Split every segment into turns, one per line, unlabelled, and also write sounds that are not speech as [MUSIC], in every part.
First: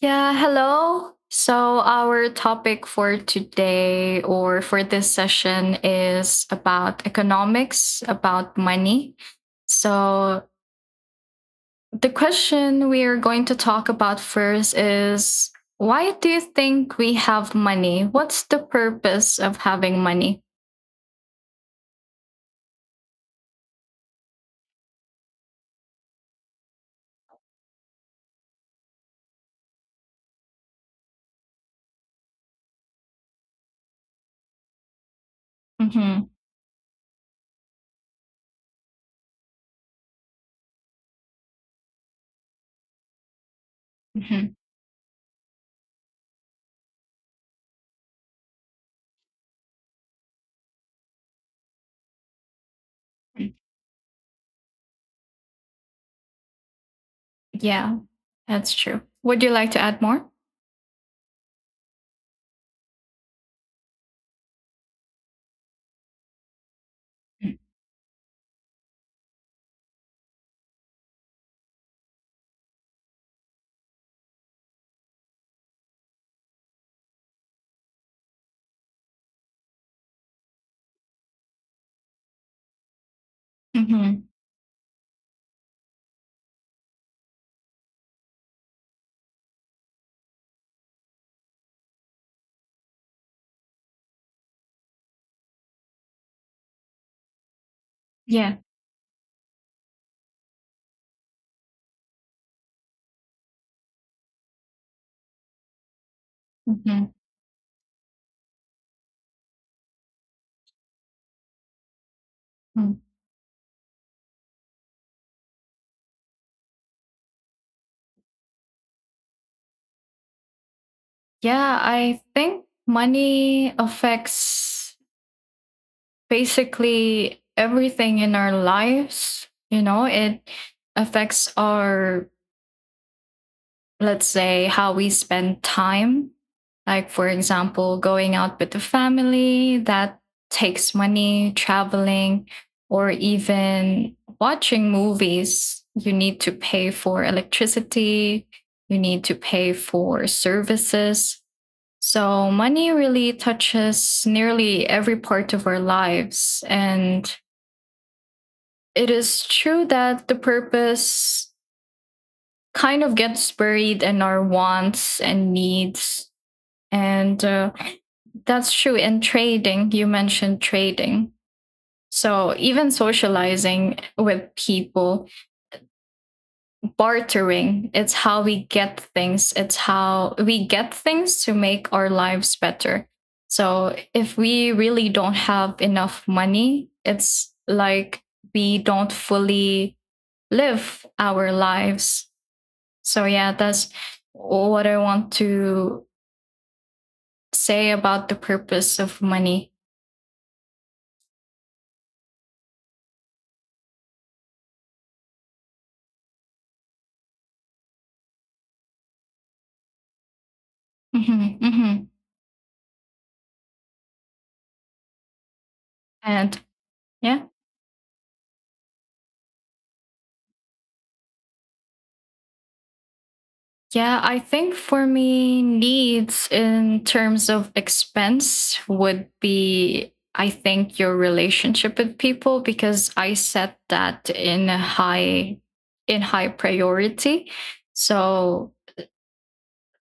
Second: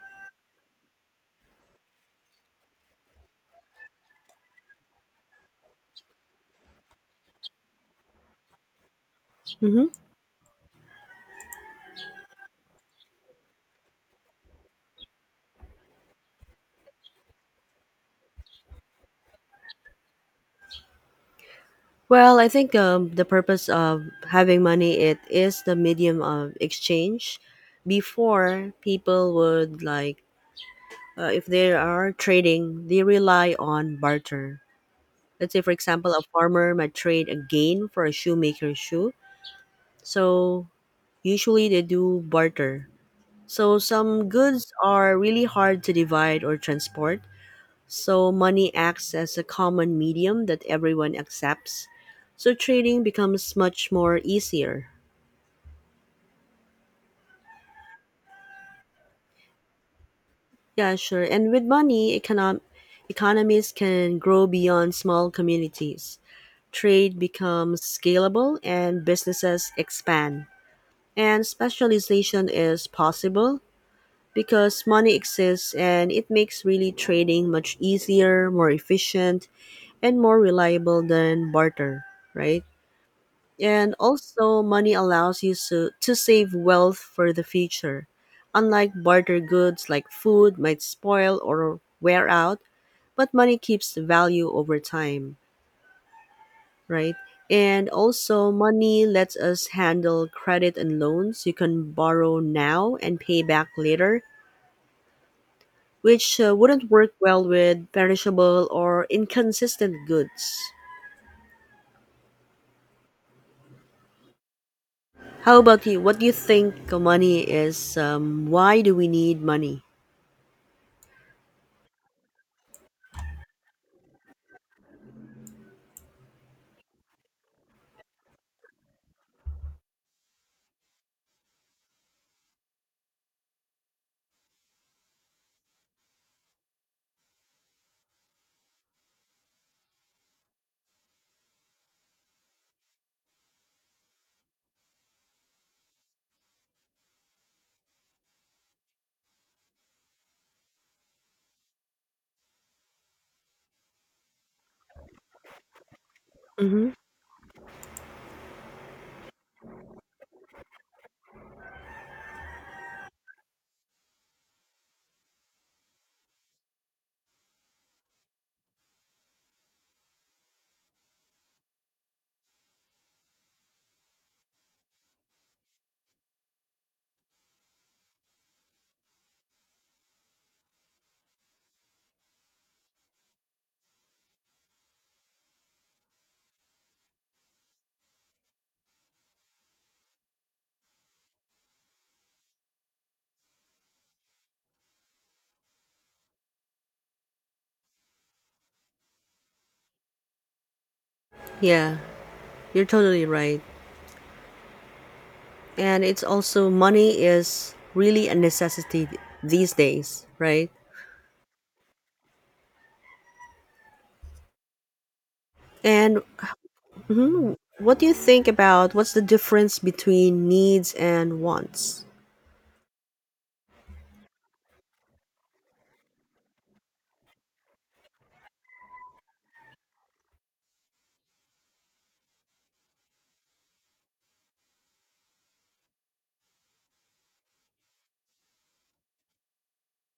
Yeah, hello. So, our topic for today or for this session is about economics, about money.
hmm
So, the question we are going to talk about first is why do you think we have money? What's the purpose of having money?
Well, I think the purpose of having money it is the medium of exchange. Before people would like if they are trading, they rely on barter. Let's say, for example, a
Hmm
farmer might trade a gain for a shoemaker's shoe. So usually they do barter. So some
hmm
goods are really hard to divide or transport. So money acts as a common medium that everyone accepts. So trading becomes much more easier.
Yeah, that's true. Would you like to add more?
Yeah, sure. And with money, economies can grow beyond small communities. Trade becomes scalable and businesses expand. And specialization is possible because money exists and it makes really trading much easier, more efficient, and more reliable than barter, right? And
Hmm
also, money allows you so, to save wealth for the future. Unlike barter goods like food might spoil or wear out, but money keeps the value over time, right? And also,
Yeah.
money lets us handle credit and loans. You can borrow now and pay back later, which wouldn't
Mm-hmm.
work well with perishable or inconsistent goods.
Mm-hmm.
How about you? What do you think money is? Why do we need money?
Yeah, I think money affects basically everything in our lives. You know, it affects our, let's say, how we spend time. Like, for example, going out with the family, that takes money, traveling, or even watching movies. You need to pay for electricity, you need to pay for services, so money really touches nearly every part of our lives.
hmm
And it is true that the purpose kind of gets buried in our wants and needs. And that's true in trading. You mentioned trading. So, even socializing with people bartering. It's how we get things. It's how we get things to make our lives better. So if we really don't have enough money, it's like we don't fully live our lives. So yeah, that's what I want to say about the purpose of money.
Yeah, you're totally right. And it's also money is really a necessity these days, right?
Mm-hmm, mm-hmm.
And
And yeah.
mhm, what do you think about what's the difference between needs and wants?
Yeah, I think for me, needs in terms of expense would be, I think, your relationship with people because I set that in a high priority. So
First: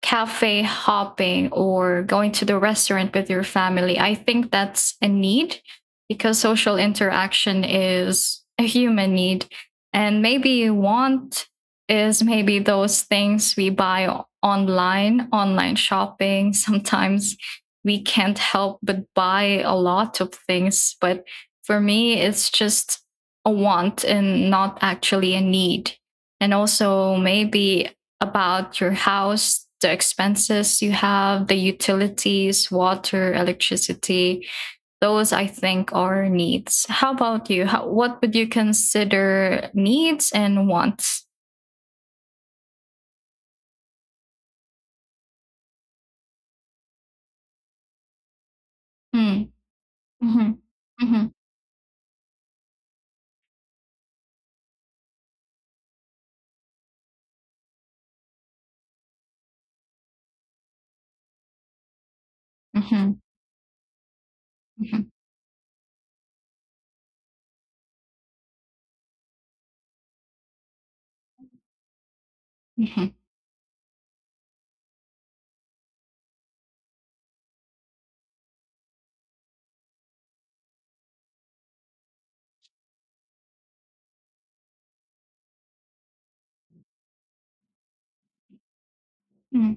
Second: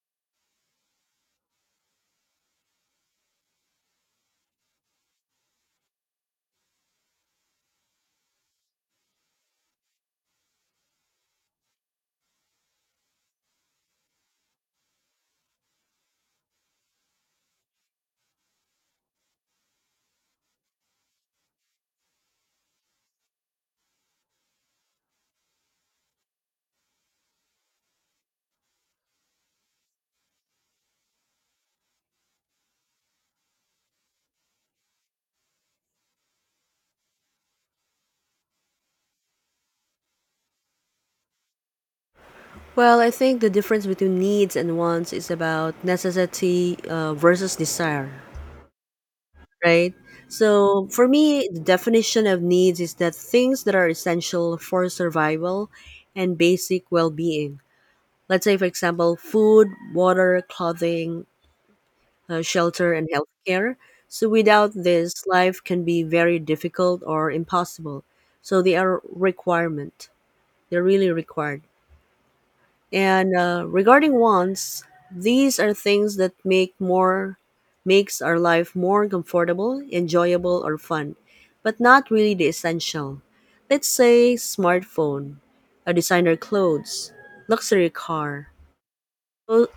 cafe hopping or going to the restaurant with your family. I think that's a need because social interaction is a human need. And maybe want is maybe those things we buy online, online shopping. [LAUGHS] Sometimes we can't help but buy a lot of things. But for me, it's just a want and not actually a need. And also, maybe about your house, the expenses you have, the utilities, water, electricity. Those I think are needs. How about you? How, what would you consider needs and wants?
Well, I think the difference between needs and wants is about necessity versus desire,
Mm,
right?
mhm,
So, for
mhm,
me, the definition of needs is that things that are essential for survival and basic well being. Let's say, for example, food, water, clothing, shelter and
mhm,
healthcare. So without
mhm,
this life can be very difficult or impossible, so they are requirement, they're really required.
mhm,
And regarding wants, these are things that makes our life more comfortable, enjoyable or fun, but not really the essential. Let's say smartphone, a designer clothes, luxury car. So
mm.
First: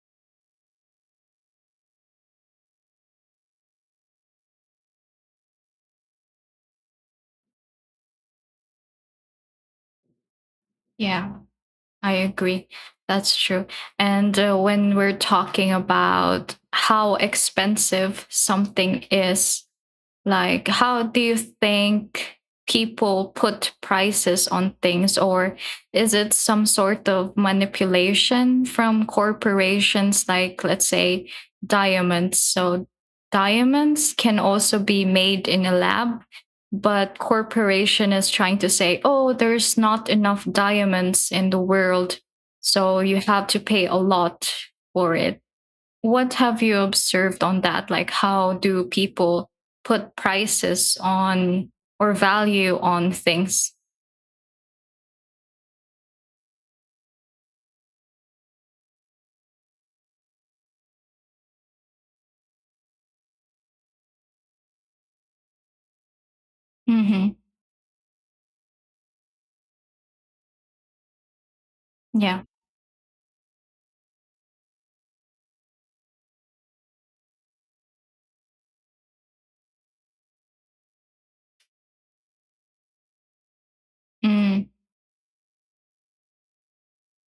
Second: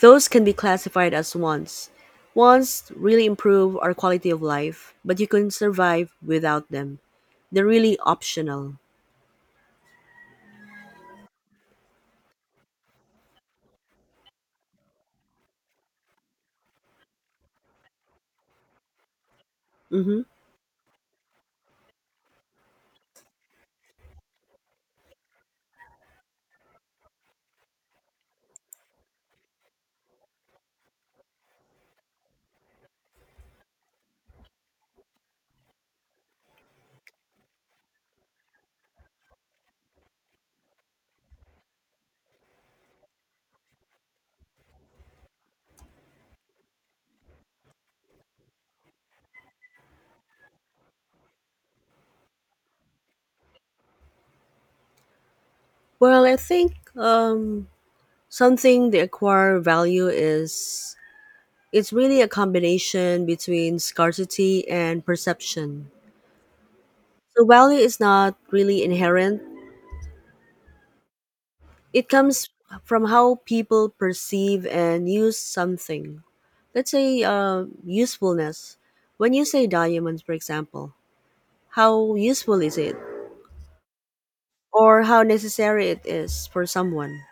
those can be classified as wants. Wants really improve our quality of life, but you can survive without them. They're really optional.
Yeah, I agree. That's true. And when we're talking about how expensive something is,
hmm
like, how do you think people put prices on things, or is it some sort of manipulation from corporations, like, let's say, diamonds? So, diamonds can also be made in a lab, but corporation is trying to say, oh, there's not enough diamonds in the world, so you have to pay a lot for it. What have you observed on that? Like, how do people put prices on or value on things?
Well, I think something they acquire value is it's really a combination between scarcity and perception.
Hmm
So value is not really inherent. It
Yeah.
comes from how people perceive and use something. Let's say usefulness. When you say diamonds, for example, how useful is it
Mm.
or how necessary it is for someone,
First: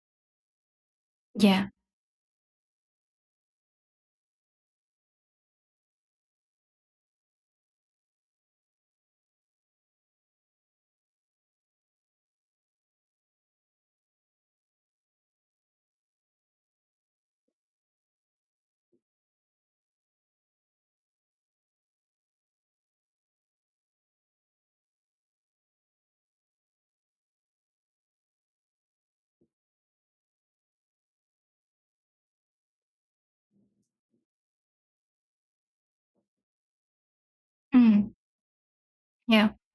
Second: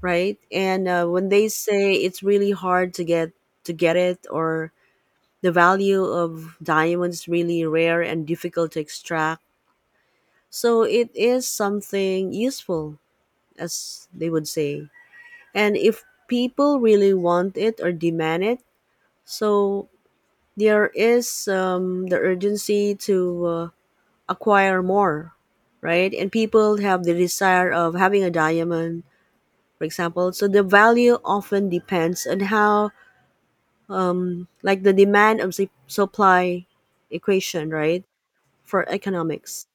right? And when they
Yeah.
say it's really hard to get, to get it or the value of diamonds is really rare and difficult to extract. So it is something useful, as they would say, and if people really want it or demand it, so there is the urgency to acquire more, right? And people have the desire of having a diamond, for example, so the value often depends on how, like, the demand of the supply equation, right?
Mm.
For
Yeah.
economics.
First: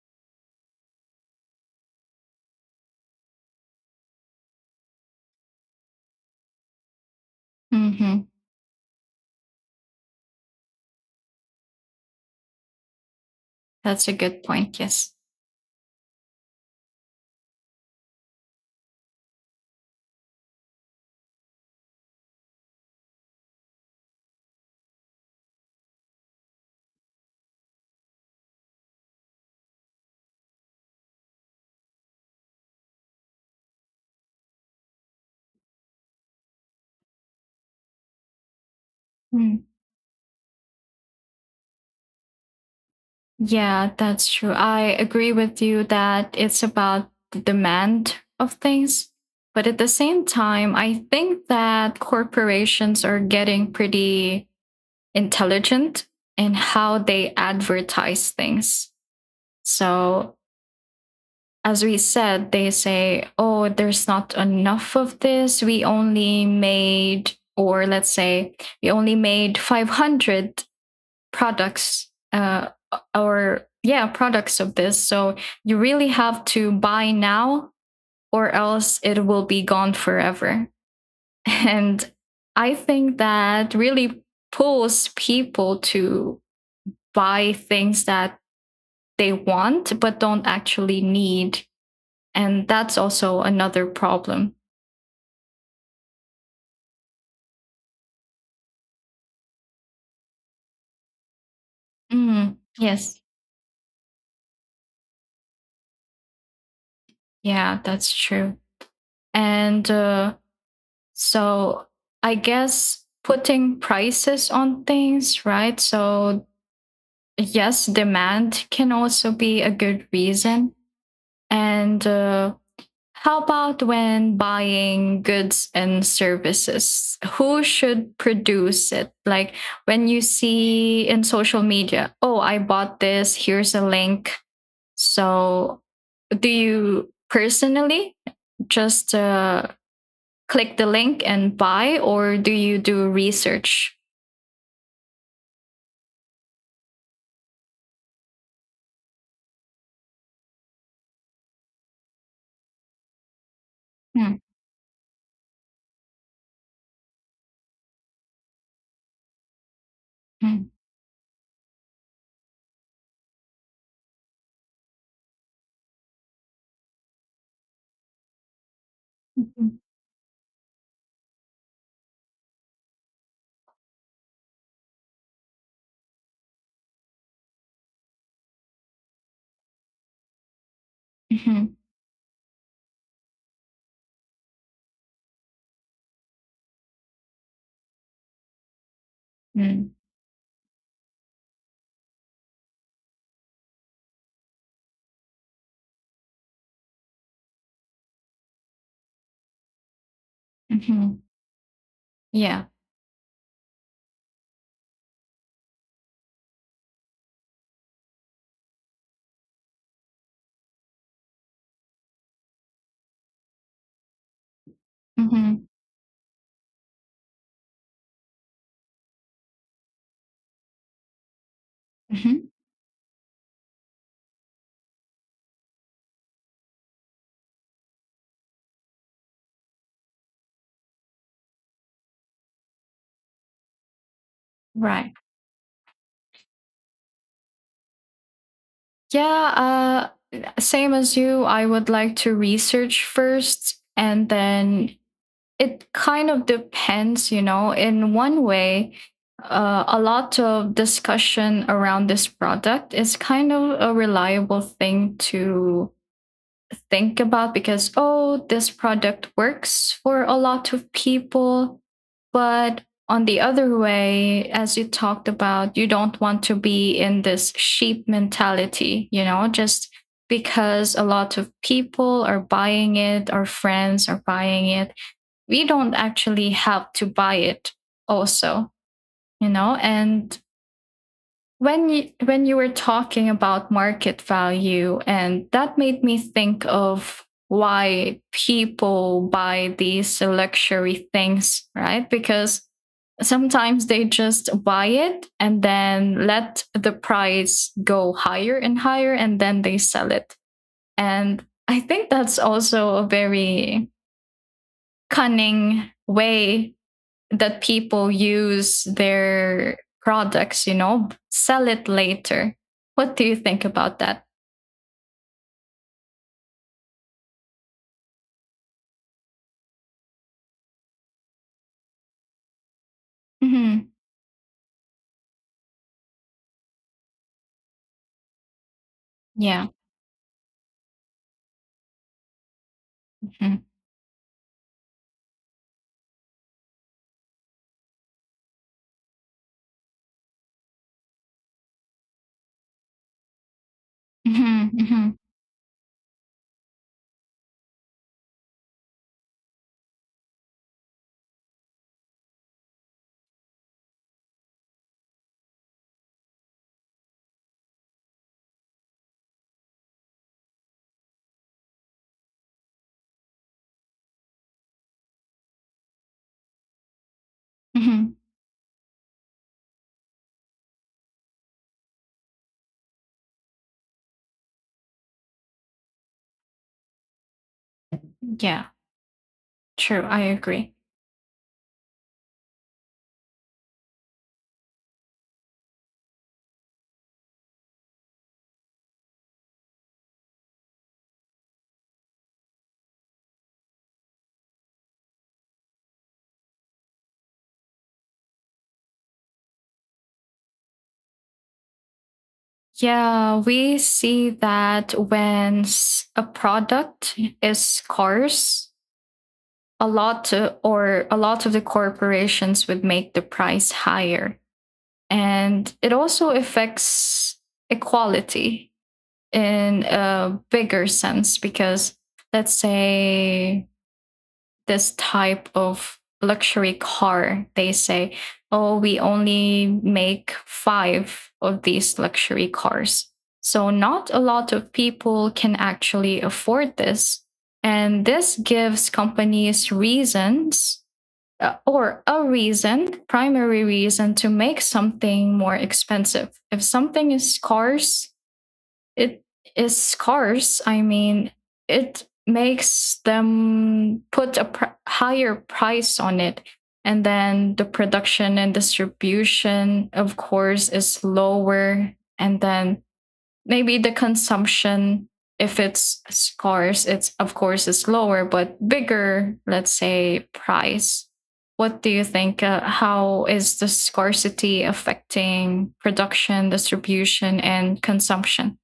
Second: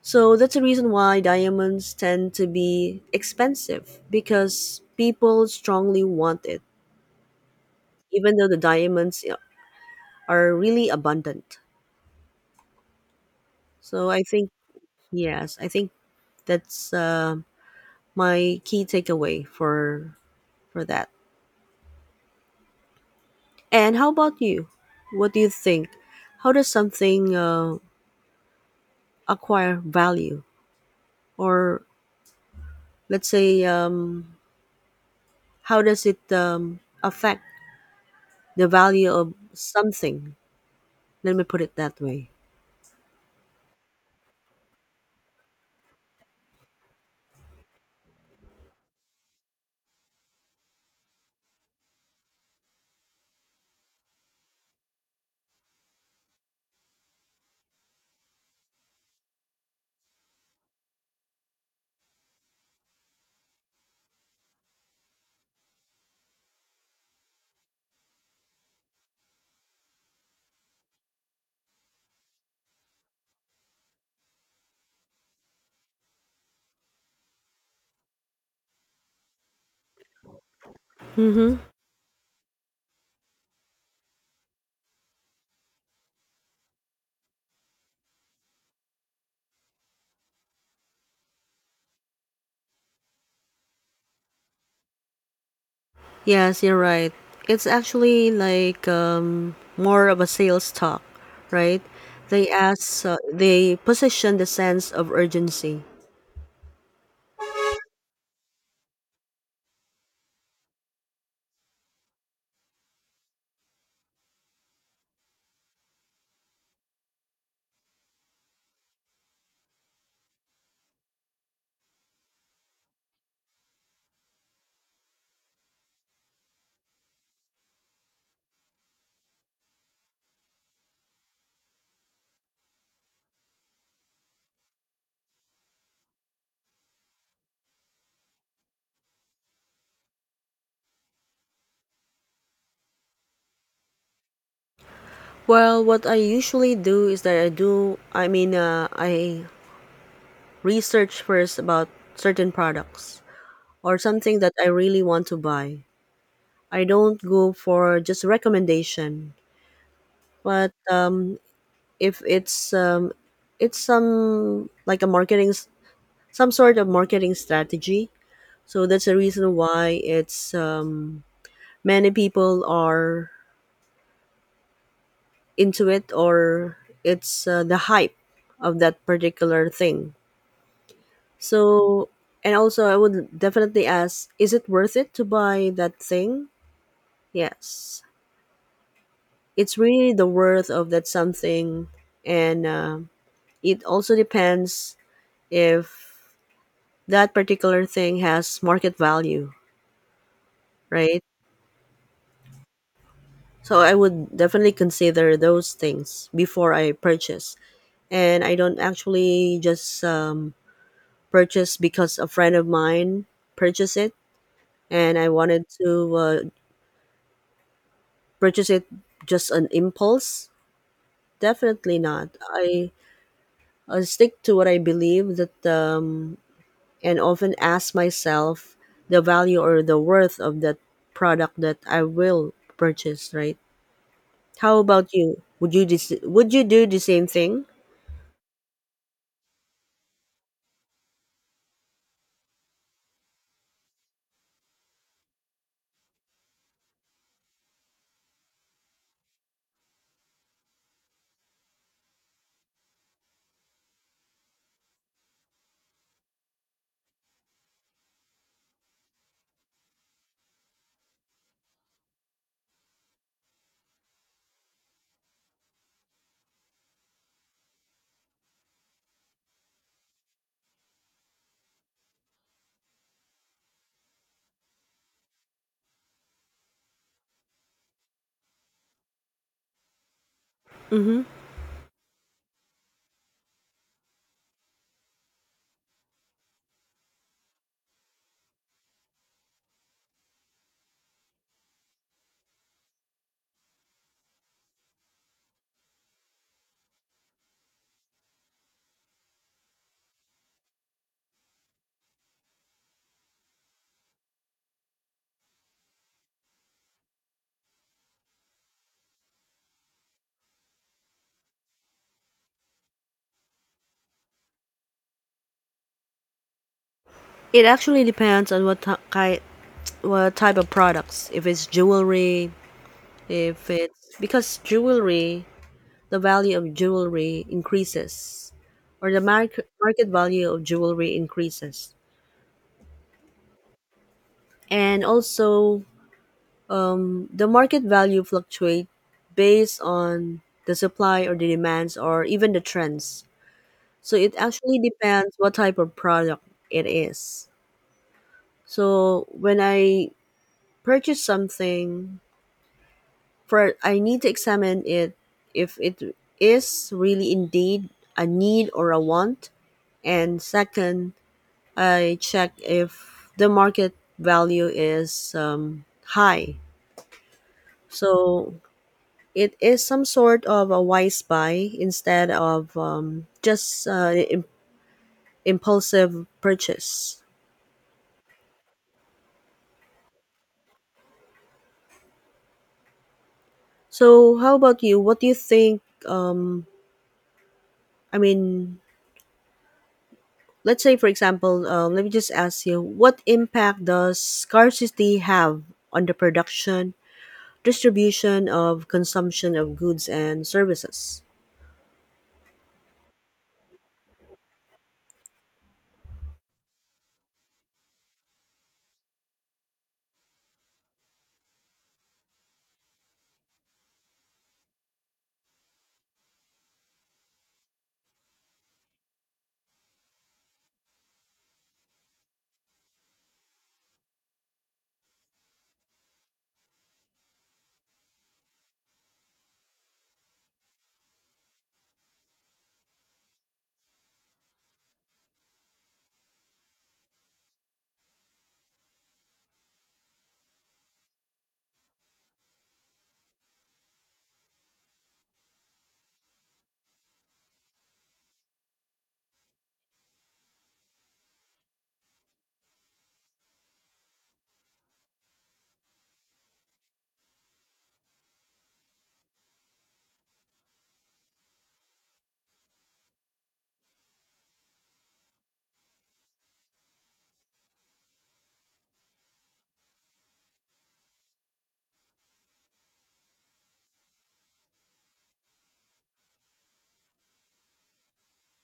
So that's the reason why diamonds tend to be expensive because people strongly want it,
hmm
even though the diamonds, you know, are really abundant.
That's
So
a
I
good
think,
point. Yes.
yes, I think that's my key takeaway for that. And how about you? What do you think? How does something acquire value, or let's say, how does it affect the value of
Mm.
something? Let me put it that way.
Yeah, that's true. I agree with you that it's about the demand of things. But at the same time, I think that corporations are getting pretty intelligent in how they advertise things. So, as we said, they say, oh, there's not enough of this. We only made, or let's say, we only made 500 products, or yeah, products of this. So, you really have to buy now, or else it will be gone forever. [LAUGHS]
Mm-hmm.
And I think that really pulls people to buy things that they want but don't actually need. And that's also another problem.
Yes, you're right. It's actually like more of a sales talk, right? They
Mm,
ask,
yes.
they position the sense of urgency.
Yeah, that's true. And so I guess putting prices on things, right? So, yes, demand can also be a good reason. And how about when buying goods and services? Who should produce it? Like when you see in social media, oh, I bought this, here's a link. So do you personally just click the link and buy, or do you do research?
Well, what I usually do is that I do, I mean, I research first about certain products or something that I really want to buy. I don't go for just recommendation,
Mm-hmm.
but if it's it's some like a marketing, some sort of marketing strategy. So that's the reason
Mm-hmm.
why it's many people are into it, or it's the hype of that particular thing. So and also I would definitely ask, is it worth it to buy that thing? Yes. It's
Mm-hmm.
really the worth of that something, and it also depends if that particular thing has market value,
Mm-hmm.
right?
Yeah.
So I would definitely consider those things before I purchase. And I don't actually just purchase because a friend of mine purchased it, and I
Mm-hmm.
wanted to purchase it just on impulse. Definitely not.
Mm-hmm.
I stick to what I believe that, and often ask myself the value or the worth of that product that I will purchase. Right? How
Right.
about you? Would you do the same thing?
Yeah. Same as you, I would like to research first, and then it kind of depends, you know, in one way. A lot of discussion around this product is kind of a reliable thing to think about because, oh, this product works for a lot of people. But on the other way, as you talked about, you don't want to be in this sheep mentality, you know, just because a lot of people are buying it, our friends are buying it. We don't actually have to buy it, also, you know. And
Mm-hmm.
when you were talking about market value, and that made me think of why people buy these luxury things, right? Because sometimes they just buy it and then let the price go higher and higher and then they sell it, and I think that's also a very cunning way that people use their products, you know, sell it later. What do you think about that?
It actually depends on what what type of products. If it's jewelry, if
Mm-hmm.
it's because jewelry, the value of jewelry increases, or the market
Yeah.
market value of jewelry increases.
Mm-hmm.
And also, the market value fluctuate based on the supply or the demands or even the trends. So it actually
Mm-hmm. Mm-hmm.
depends what type of product it is. So when I purchase something, for I need to examine it if it is really indeed a need or a want. And second, I check if the market value is high.
Mm-hmm.
So it is some sort of a wise buy instead of impulsive purchase.
Yeah. True. I agree.
So how about you? What do you think? I mean, let's say for example let me just ask you, what impact does scarcity have on the production distribution of consumption of goods and services?
Yeah, we see that when a product is scarce, a lot of the corporations would make the price higher. And it also affects equality in a bigger sense because let's say this type of luxury car, they say, oh, we only make 5 of these luxury cars, so not a lot of people can actually afford this. And this gives companies reasons or a reason, primary reason, to make something more expensive. If something is scarce, it is scarce. I mean, it makes them put a higher price on it. And then the production and distribution, of course, is lower. And then maybe the consumption, if it's scarce, it's of course is lower, but bigger, let's say, price. What do you think? How is the scarcity affecting production, distribution, and consumption?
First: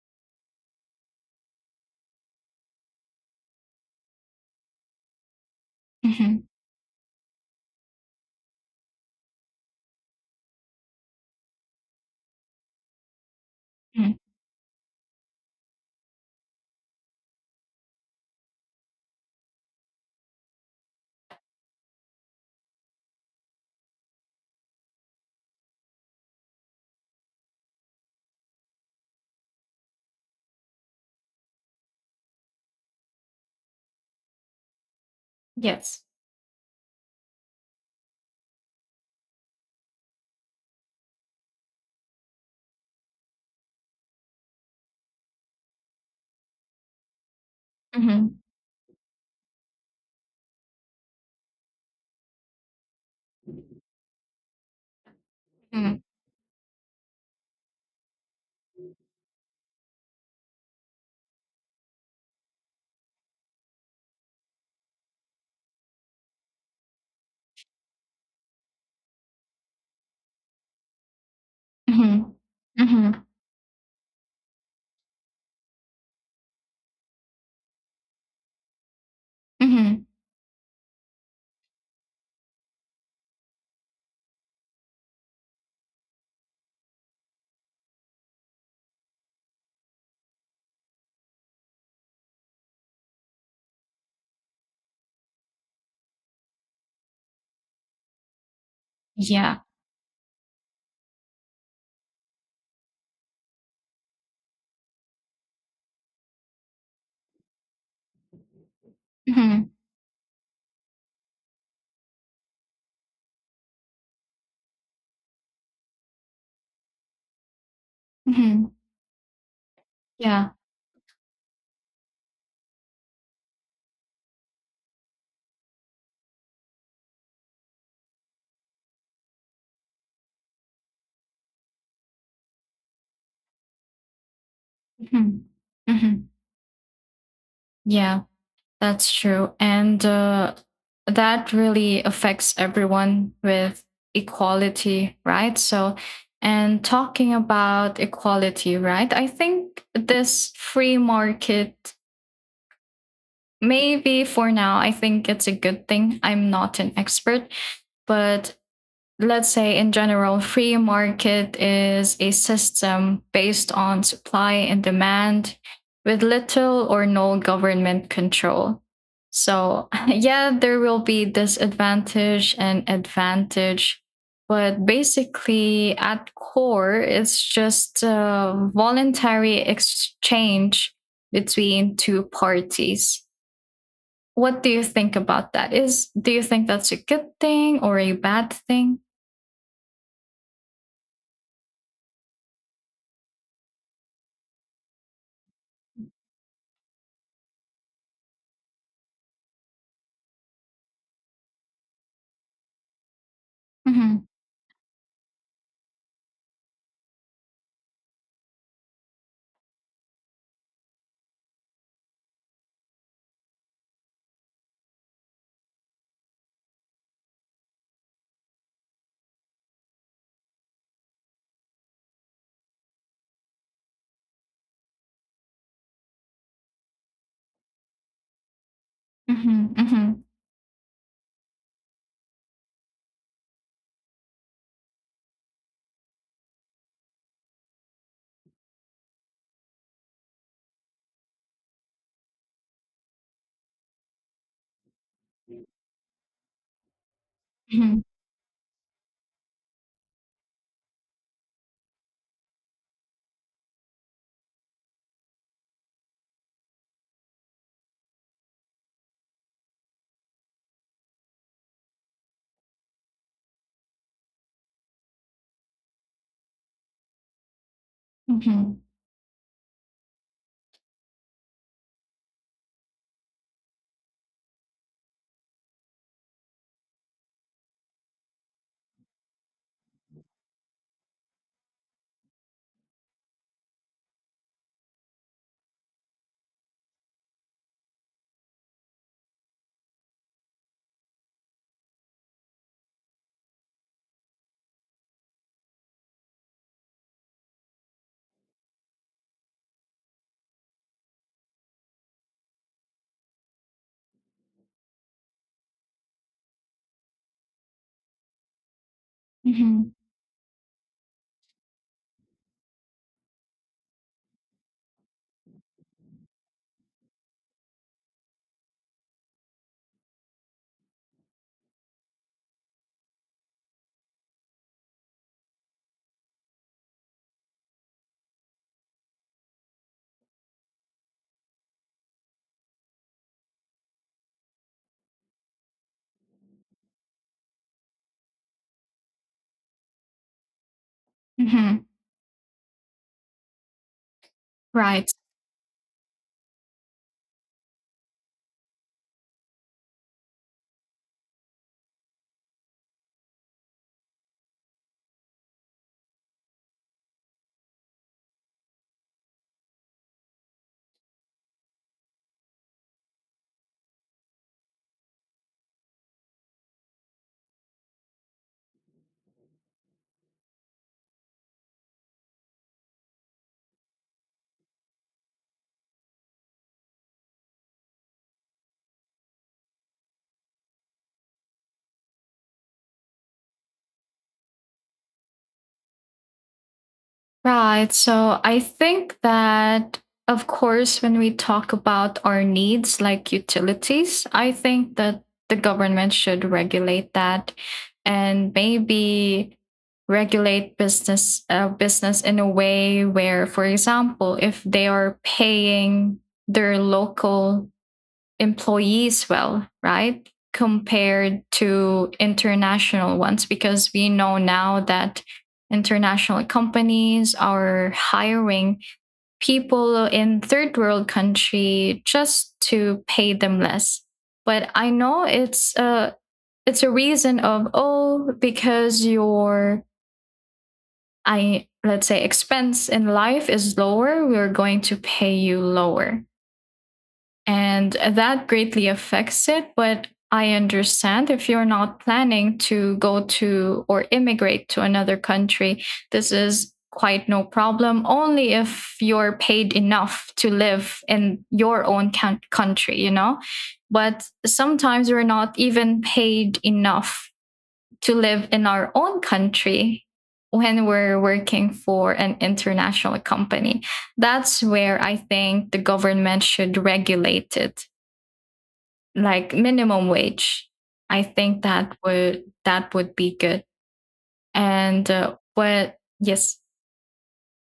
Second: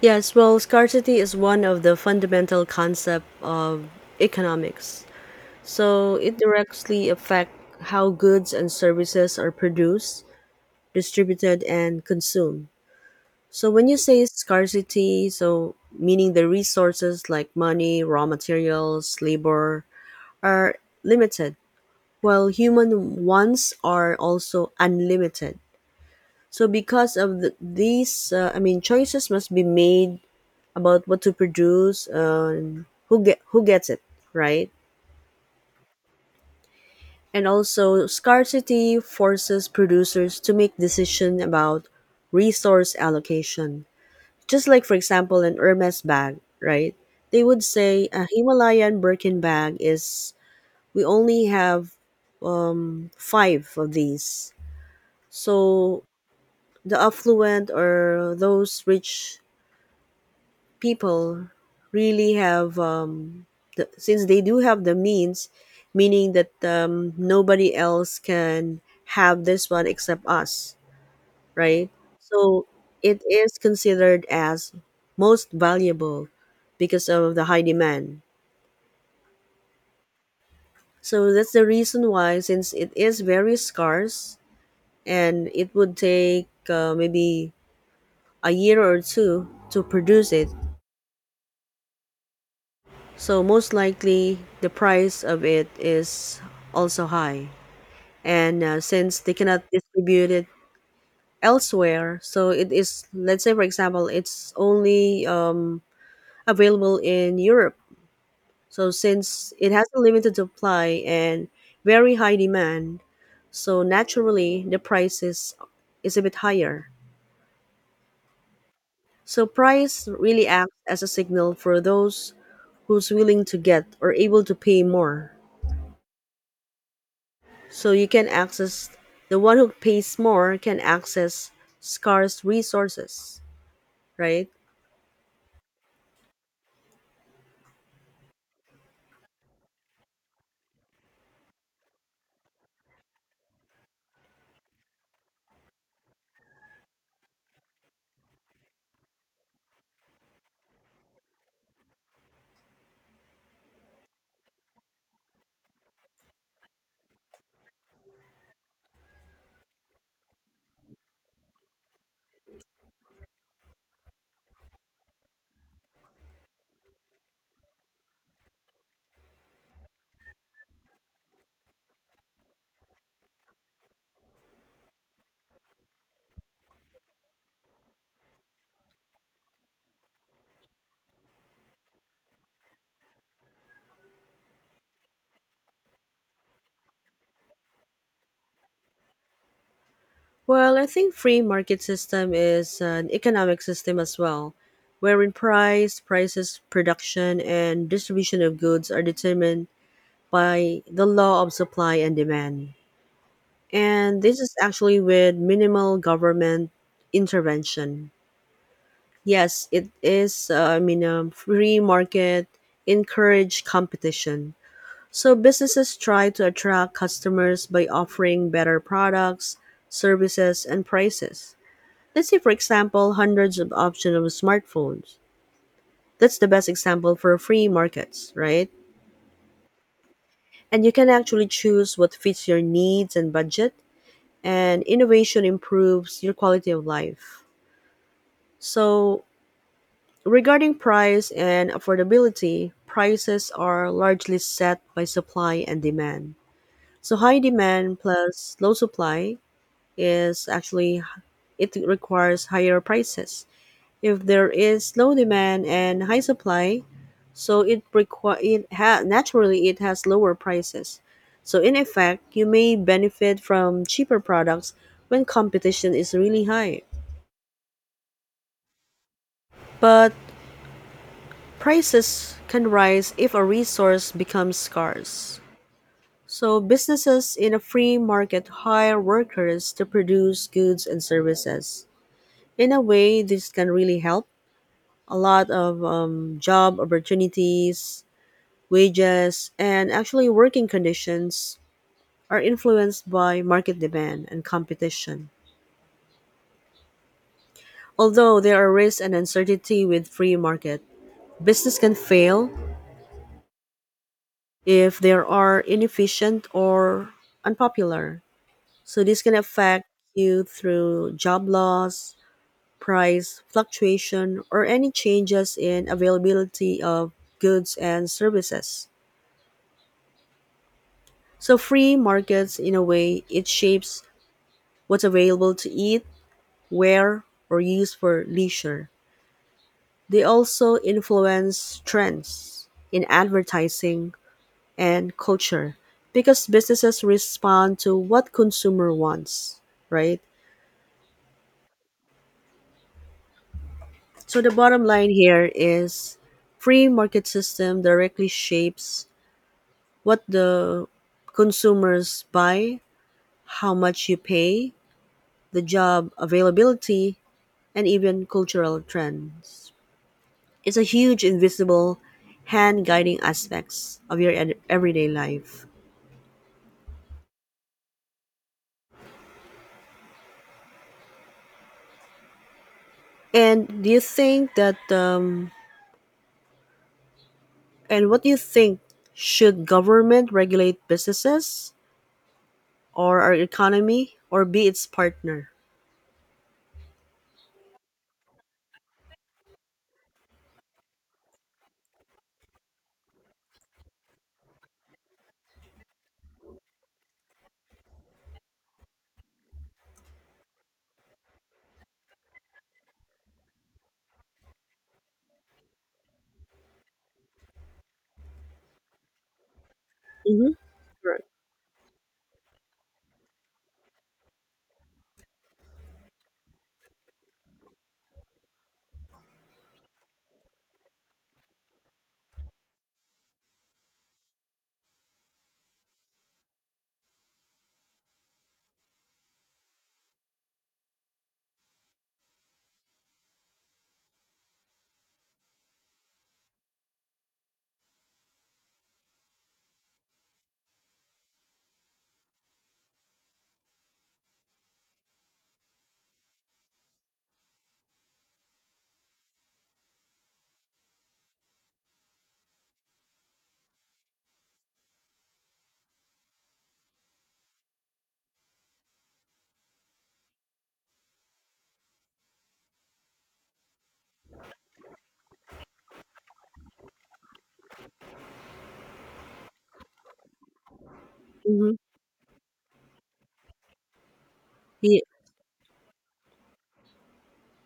Yes, well, scarcity is one of the fundamental concept of economics, so it
Mm-hmm.
directly affect how goods and services are produced, distributed and consumed. So when you
Mm,
say scarcity, so meaning the resources like money, raw materials, labor are limited, while human wants are also unlimited. So because of these, choices must be made about what to produce, and who gets it, right?
yes.
And also scarcity forces producers to make decision about resource allocation. Just like, for example, an Hermes bag, right? They would say a
Mhm,
Himalayan Birkin bag is, we only have five of these.
mhm,
So the affluent or those rich people really have, since they do have the means, meaning that nobody else can have this one except us, right?
mhm,
So it
mhm,
is considered as most valuable because of the high demand.
mhm.
So that's the reason why, since it is very scarce and it would take maybe a year or two to produce it, so most likely the price of it is also high. And since they
Yeah.
cannot distribute it elsewhere, so it is, let's say for example, it's only available in Europe. So since
Mhm,
it has a limited supply and very high demand, so naturally the price is a bit higher.
mhm.
So price really
Yeah.
acts as a signal for those who's willing to get or able to pay more. So you can access, the one who pays more can access scarce resources, right?
Mhm, mhm. Yeah, that's true. And that really affects everyone with equality, right? So, and talking about equality, right? I think this free market, maybe for now, I think it's a good thing. I'm not an expert, but let's say in general, free market is a system based on supply and demand with little or no government control. So [LAUGHS] yeah, there will be disadvantage and advantage, but basically at core it's just a voluntary exchange between two parties. What do you think about that? Is, do you think that's a good thing or a bad thing?
Well, I think free market system is an economic system as well, wherein prices, production, and distribution of goods are determined by the law of supply and demand.
Mm-hmm.
And this is actually with minimal government intervention. Yes, it is. Free market encourage competition. So businesses try to attract customers by offering better products, services, and prices. Let's say, for example, hundreds of options of smartphones. That's the best example for free markets, right?
Mhm, mhm,
And you can actually choose what fits your needs and budget, and innovation improves your quality of life. So, regarding price and affordability, prices are largely set by supply and demand. So, high demand
mhm,
plus low supply is actually, it requires higher prices. If there is low demand and high supply, so it require it ha- naturally it has lower prices. So in effect, you may benefit from cheaper products when competition is really high.
mhm,
But prices can rise if a resource becomes scarce. So businesses in a free market hire workers to produce goods and services. In a way, this can really help a lot of job opportunities, wages, and actually working conditions are influenced by market demand and competition. Although there are risks and uncertainty with free market, business can fail if there are inefficient or unpopular. So this can affect
mhm,
you through job loss, price fluctuation, or any changes in availability of goods and services. So free markets, in a way, it shapes what's available to eat, wear, or use for leisure. They also influence trends in advertising and culture because businesses respond to what consumer wants, right?
mhm.
So the bottom
Right,
line here is free market system directly shapes what the consumers buy, how much you pay, the job availability, and even cultural trends. It's a huge invisible hand guiding aspects of your everyday life. And do you think that and what do you think, should government regulate businesses or our economy or be its partner?
right. So I think that, of course, when we talk about our needs like utilities, I think that the government should regulate that, and maybe regulate business in a way where, for example, if they are paying their local employees well, right?
Mm-hmm. Correct.
Compared to international ones, because we know now that international companies are hiring people in third world country just to pay them less. But I know it's a reason of, oh, because your, I let's say, expense in life is lower, we're going to pay you lower, and that greatly affects it. But I understand if you're not planning to go to or immigrate to another country, this is quite no problem, only if you're paid enough to live in your own country, you know? But sometimes we're not even paid enough to live in our own country when we're working for an international company. That's where I think the government should regulate it, like minimum wage. I think
Mm-hmm.
that would be good.
Yeah.
And what, yes,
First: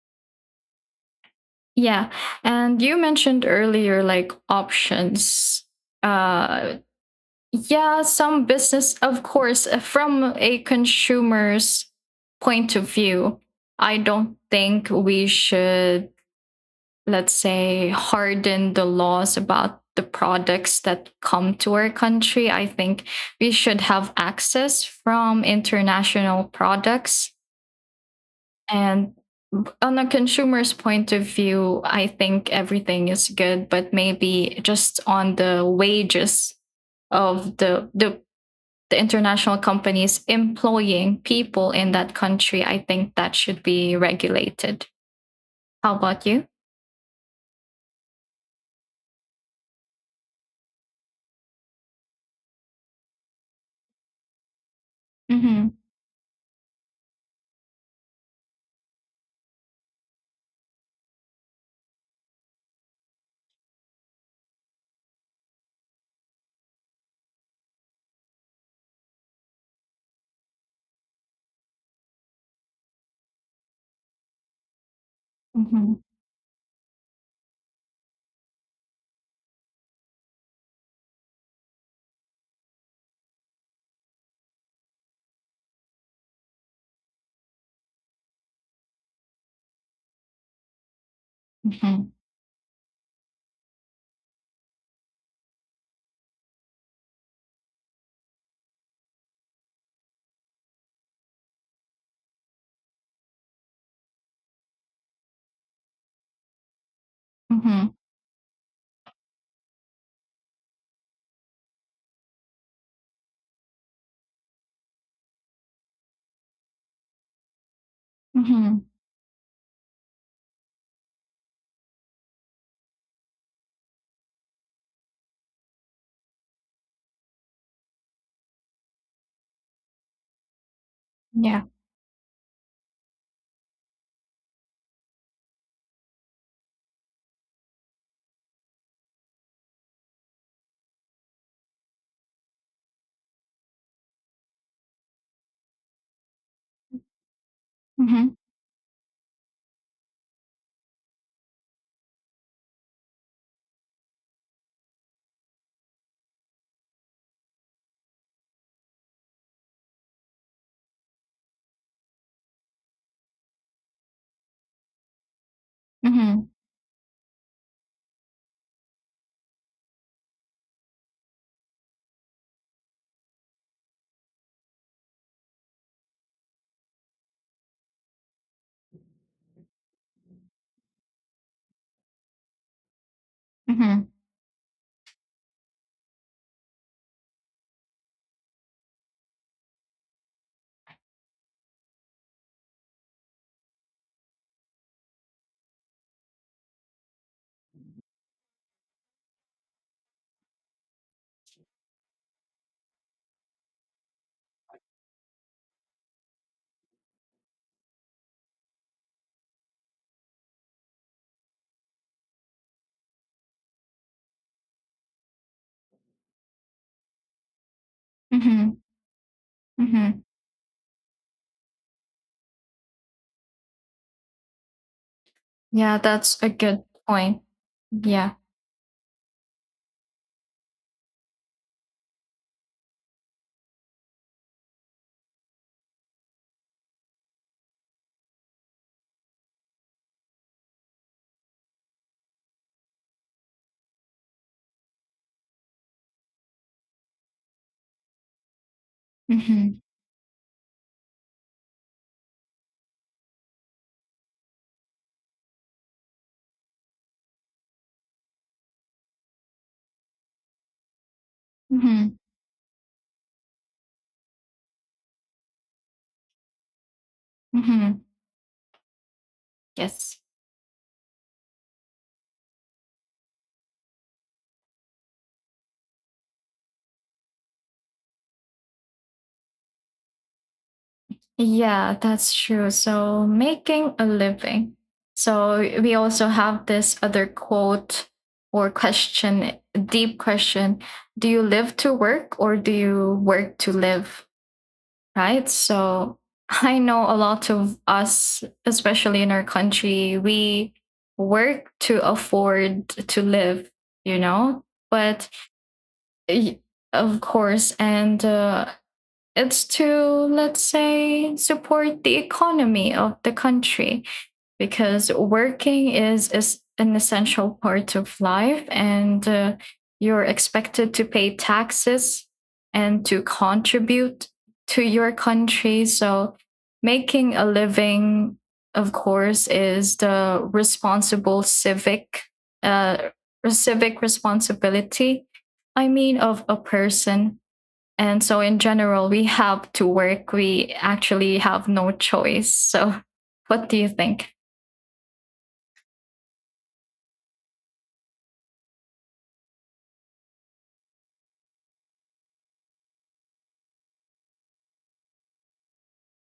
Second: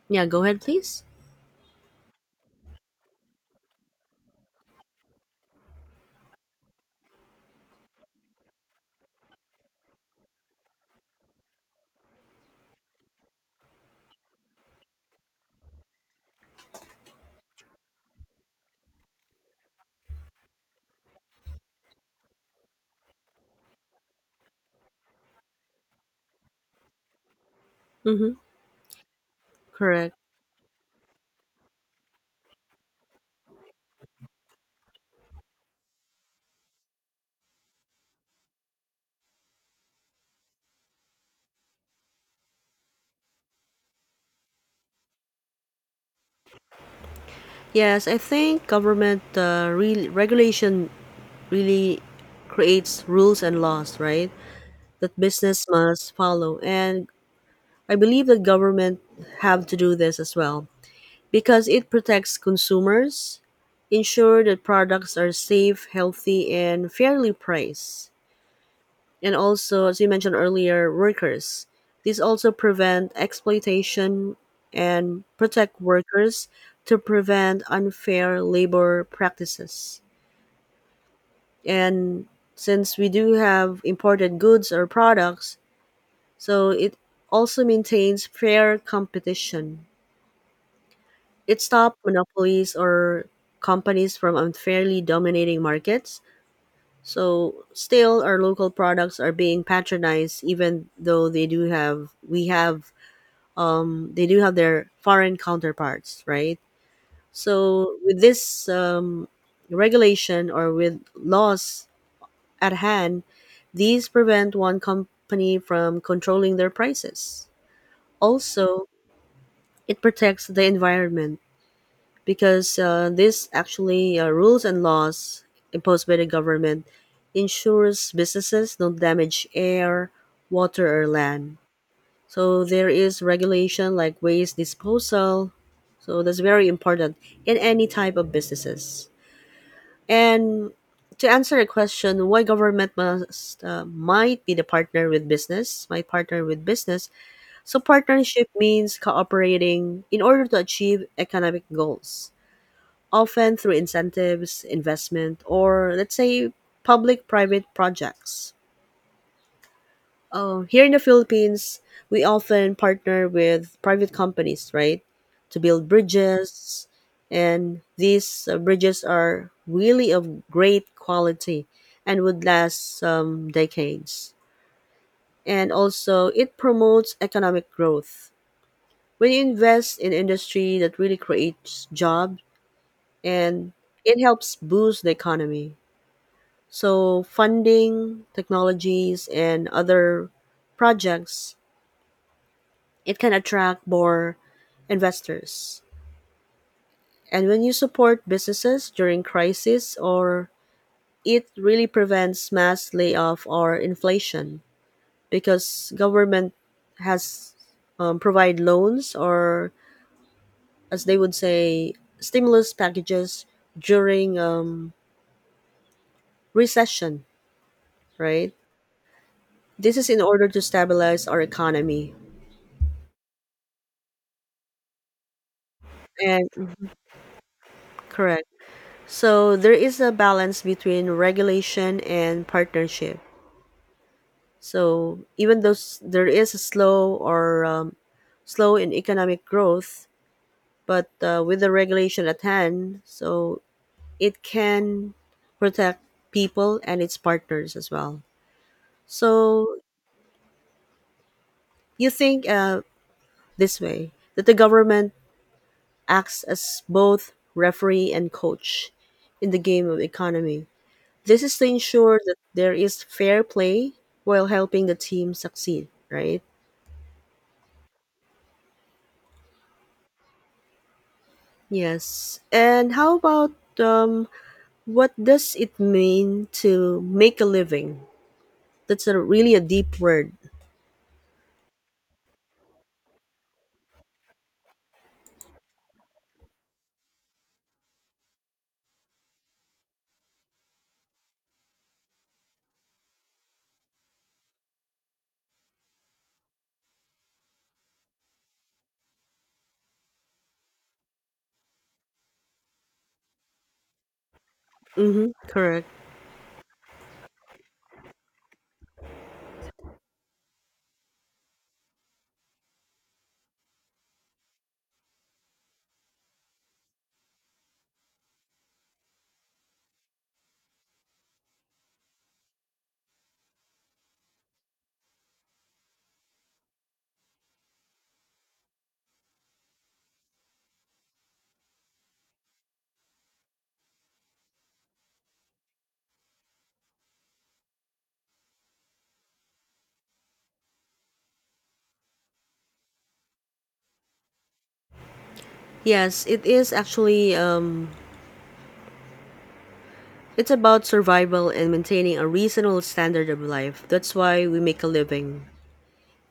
Yeah, go ahead please.
yeah. And you mentioned earlier like options, uh, yeah, some business, of course, from a consumer's point of view, I don't think we should, let's say, harden the laws about the products that come to our country. I think we should have access from international products.
Mm-hmm.
And on a
Correct.
consumer's point of view, I think everything is good, but maybe just on the wages of the international companies employing people in that country, I think that should be regulated. How about you?
Yes, I think government regulation really creates rules and laws, right? That
Mm-hmm.
business must follow. And I believe the government have to do this as well because it protects consumers, ensure that products are safe, healthy, and fairly priced. And also, as you mentioned earlier, workers. These also prevent exploitation and protect
Mm-hmm.
workers to prevent unfair labor practices. And since we do have imported goods or products, so it also maintains fair competition. It
Mm-hmm.
stopped monopolies or companies from unfairly dominating markets. So still our local products are being patronized even though they do have we have they do have their foreign counterparts, right?
Mm-hmm.
So with this regulation or with laws at hand, these prevent one company from controlling their prices.
Mm-hmm.
Also, it protects the environment because this actually rules and laws imposed by the government ensures businesses don't damage air, water, or land.
Yeah.
So there is regulation like waste disposal. So that's very important in any type of businesses. And to answer a question, why government must might be the partner with business, might partner with business, so
Mm-hmm.
partnership means cooperating in order to achieve economic goals, often through incentives, investment, or let's say public-private projects. Here in the Philippines, we often partner with private companies, right, to build
Mm-hmm.
bridges, and these bridges are really of great quality and would last some decades. And also, it promotes economic growth when you invest in industry that really creates jobs and
Mm-hmm.
it helps boost the economy. So funding, technologies and other projects, it can attract more investors. And when you support businesses during crisis or it really prevents mass layoff or inflation because government has provide loans or as they would say, stimulus packages during recession, right?
Mm-hmm.
This is in
Mm-hmm.
order to stabilize our economy.
Yeah, that's a
And
good point. Yeah.
correct. So there is a balance between regulation and partnership. So even though there is a slow or slow in economic growth, but with the regulation at hand, so it can protect people and its partners as well. So
Mm-hmm.
you think this way that the government acts as both referee and coach in the game of economy. This is to
Mm-hmm.
ensure that there is fair play while helping the team succeed, right?
Mm-hmm. Yes.
Yes. And how about um, what does it mean to make a living? That's a really a deep word.
Yeah, that's true. So making a living. So we also have this other quote or question, deep question. Do you live to work or do you work to live? Right? So [LAUGHS] I know a lot of us, especially in our country, we work to afford to live, you know? But
Mm-hmm, correct.
y- of course, and it's to, let's say, support the economy of the country because working is an essential part of life, and you're expected to pay taxes and to contribute to your country. So making a living, of course, is the responsible civic uh, civic responsibility, I mean, of a person. And so in general, we have to work. We actually have no choice. So what do you think?
Yes, it is actually it's about survival and maintaining a reasonable standard of life. That's why we make a living.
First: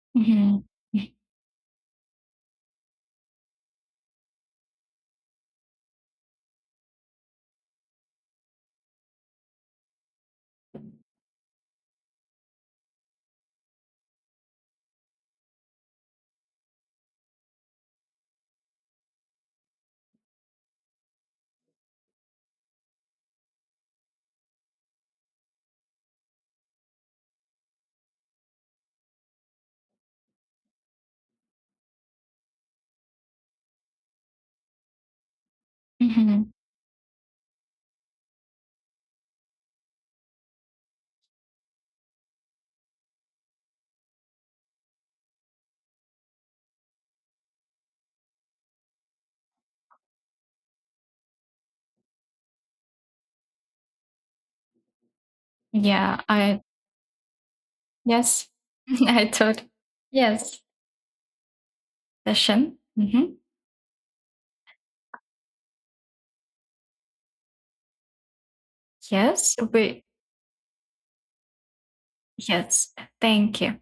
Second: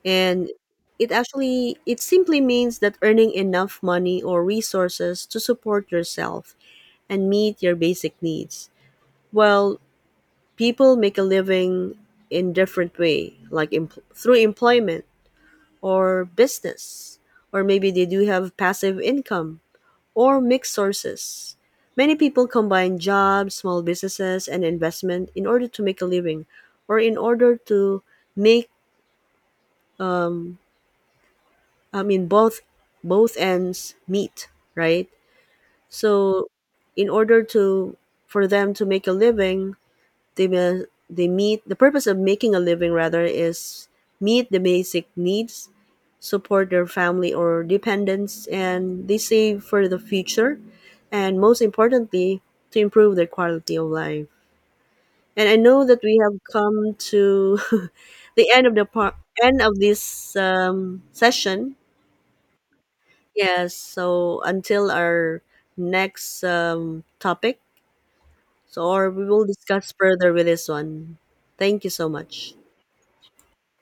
And
Hmm
it simply means that earning enough money or resources to support yourself and meet your basic needs. Well, people make a living in different way, like through employment or business, or maybe they do have passive income or mixed sources. Many people combine jobs, small businesses and investment in order to make a living, or in order to make um. I mean both, both ends meet, right? So
hmm
in order to, for them to make a living, they meet the purpose of making a living rather is meet the basic needs, support their family or dependents and they save for the future, and most importantly to improve their quality of life. And I know that we
Yeah,
have
I,
come to [LAUGHS]
yes,
the end of the
[LAUGHS]
part,
I
end
thought
of this
yes.
um, session.
Session. Hmm
Yes, so until our next topic, so or we will
Yes,
discuss
we,
further with this one. Thank you so much.
yes. Thank you.